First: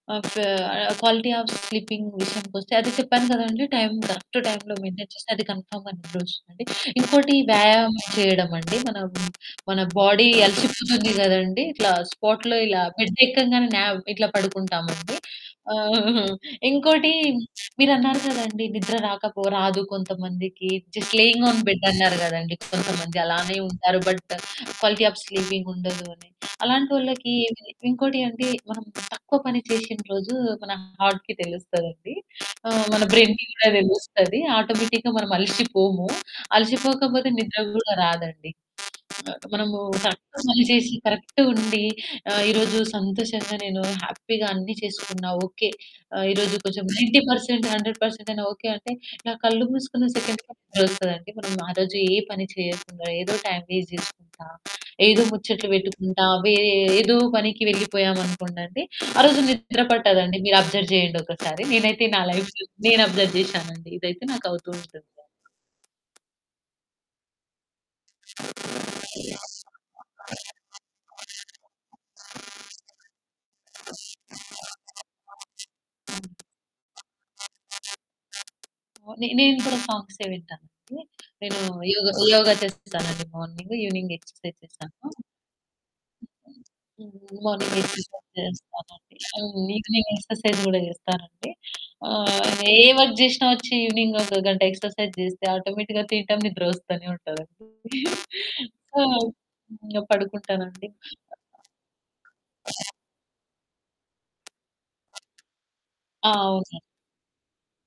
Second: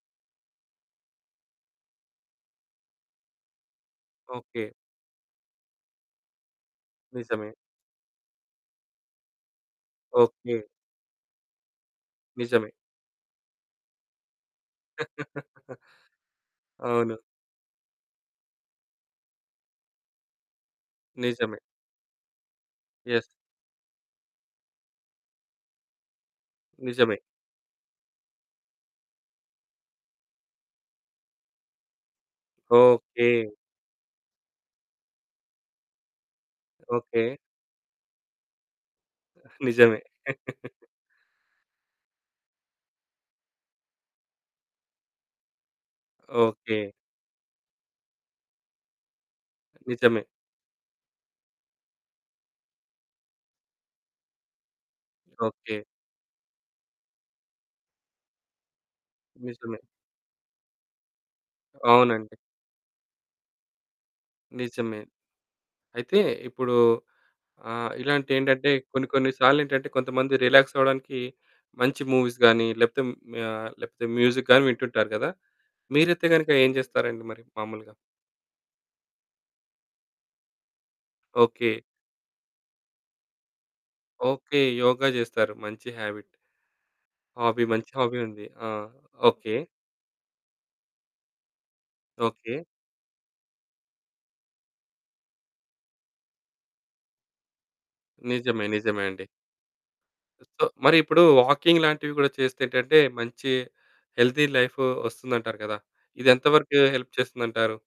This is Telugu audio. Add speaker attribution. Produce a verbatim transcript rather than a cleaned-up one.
Speaker 1: ఓకే. క్వాలిటీ ఆఫ్ స్లీపింగ్ విషయానికొస్తే అది చెప్పాను కదండీ! Time correct
Speaker 2: okay.
Speaker 1: టైంలో మెయింటైన్ చేస్తే అది కన్ఫర్మ్‌గా నిద్రొస్తుంది. ఇంకోటి
Speaker 2: నిజమే.
Speaker 1: వ్యాయామం చేయడమండి. మన మన బాడీ
Speaker 2: ఓకే.
Speaker 1: అలసిపోతుంది కదండీ! ఇట్లా స్పాట్‌లో
Speaker 2: నిజమే.
Speaker 1: ఇలా బెడ్ ఎక్కంగానే నావ్ ఇట్లా పడుకుంటామండి. ఇంకోటి
Speaker 2: అవును.
Speaker 1: మీరన్నారు కదండీ! నిద్ర రాకపో రాదు కొంతమందికి జస్ట్ లేయింగ్
Speaker 2: నిజమే.
Speaker 1: ఆన్ బెడ్ అన్నారు గదండీ! కొంతమంది
Speaker 2: ఎస్.
Speaker 1: అలానే ఉంటారు. బట్ క్వాలిటీ ఆఫ్ స్లీపింగుండదు అని
Speaker 2: నిజమే.
Speaker 1: అలాంటోళ్ళకి ఏంటి ఇంకోటేంటి అంటే మనం తక్కువ పని చేసిన రోజు మన హార్ట్‌కి తెలుస్తదండి. మన
Speaker 2: ఓకే.
Speaker 1: బ్రై‌న్‌కి కూడా తెలుస్తది ఆటోమేటిక్‌గా మనం అలిసిపోము,
Speaker 2: ఓకే.
Speaker 1: అలసిపోకపోతే నిద్ర గూడా రాదండి. మనము
Speaker 2: నిజమే.
Speaker 1: కరెక్ట్‌గా పని చేసి కరెక్ట్‌గుండి ఆహ్, ఈ రోజు సంతోషంగా, నేను హ్యాపీగా అన్ని చేసుకున్న ఆహ్, ఓకే. ఆహ్, ఈ రోజు కొంచెం
Speaker 2: okay.
Speaker 1: Ninety percent hundred percent అయినా ఓకే. అంటే నా కళ్ళు మూసుకున్న
Speaker 2: నిజమే.
Speaker 1: సెకండ్ థాట్ వస్తదండి. మనం ఆరోజు ఏ పని చేయకుండా ఏదో టైమ్ వేస్ట్ చేసుకుంటా, ఏదో ముచ్చట్లు
Speaker 2: ఓకే.
Speaker 1: పెట్టుకుంటా, ఏదో పనికి వెళ్లిపోయామనుకోండి ఆరోజు
Speaker 2: నిజమే.
Speaker 1: నిద్ర పట్టదండి. మీరు అబ్జర్వ్ చేయండొకసారి. నేనైతే నా
Speaker 2: అవునండి.
Speaker 1: లైఫ్‌లో నేను అబ్జర్వ్ చేశానండి. ఇదైతే నాకు అవుతూ
Speaker 2: నిజమే.
Speaker 1: ఉంటుంది.
Speaker 2: అయితే ఇప్పుడు ఆహ్, ఇలాంటియేంటంటే కొన్ని కొన్ని సార్లేంటంటే కొంతమంది రిలాక్స్ అవ్వడానికి మంచి మూవీస్ గాని లేకపోతే ఆహ్, లేకపోతే మ్యూజిక్ గాని వింటుంటారు గదా! మీరైతే గనుక ఏం చేస్తారండి మరి మామూలుగా?
Speaker 1: నే నేను కూడా సాంగ్సే వింటానండి. నేను
Speaker 2: ఓకే.
Speaker 1: యోగ, యోగ చేస్తానండి మార్నింగు. Evening exercise
Speaker 2: okay.
Speaker 1: చేస్తాను.
Speaker 2: యోగ జేస్తారు. మంచి హ్యాబిట్.
Speaker 1: హ్మ్.
Speaker 2: హాబీ.
Speaker 1: మార్నింగ్
Speaker 2: మంచి హాబీ
Speaker 1: ఎక్సర్‌సైజ్
Speaker 2: ఉంది. ఆ!
Speaker 1: చేస్తానండి.
Speaker 2: ఓకే.
Speaker 1: అవును. ఈవెనింగ్ ఎక్సర్‌సైజ్ కూడా చేస్తానండి. ఆహ్,
Speaker 2: ఓకే.
Speaker 1: ఏ వర్క్ చేసి ఈవెనింగ్ ఒక గంట ఎక్సర్‌సైజ్ చేస్తే ఆటోమేటిక్‌గా తినటం నిద్ర వస్తానే ఉంటదండి.
Speaker 2: నిజమే.
Speaker 1: ఆ!
Speaker 2: నిజమే అండి.
Speaker 1: ఇక
Speaker 2: సో,
Speaker 1: పడుకుంటానండి.
Speaker 2: మరిప్పుడు వాకింగ్ లాంటివి కూడా చేస్తే ఏంటంటే, మంచి హెల్తీ లైఫు వస్తుందంటారు కదా! ఇది
Speaker 1: ఆ!
Speaker 2: ఎంత వరకు
Speaker 1: అవునండి.
Speaker 2: హెల్ప్ చేస్తుందంటారు?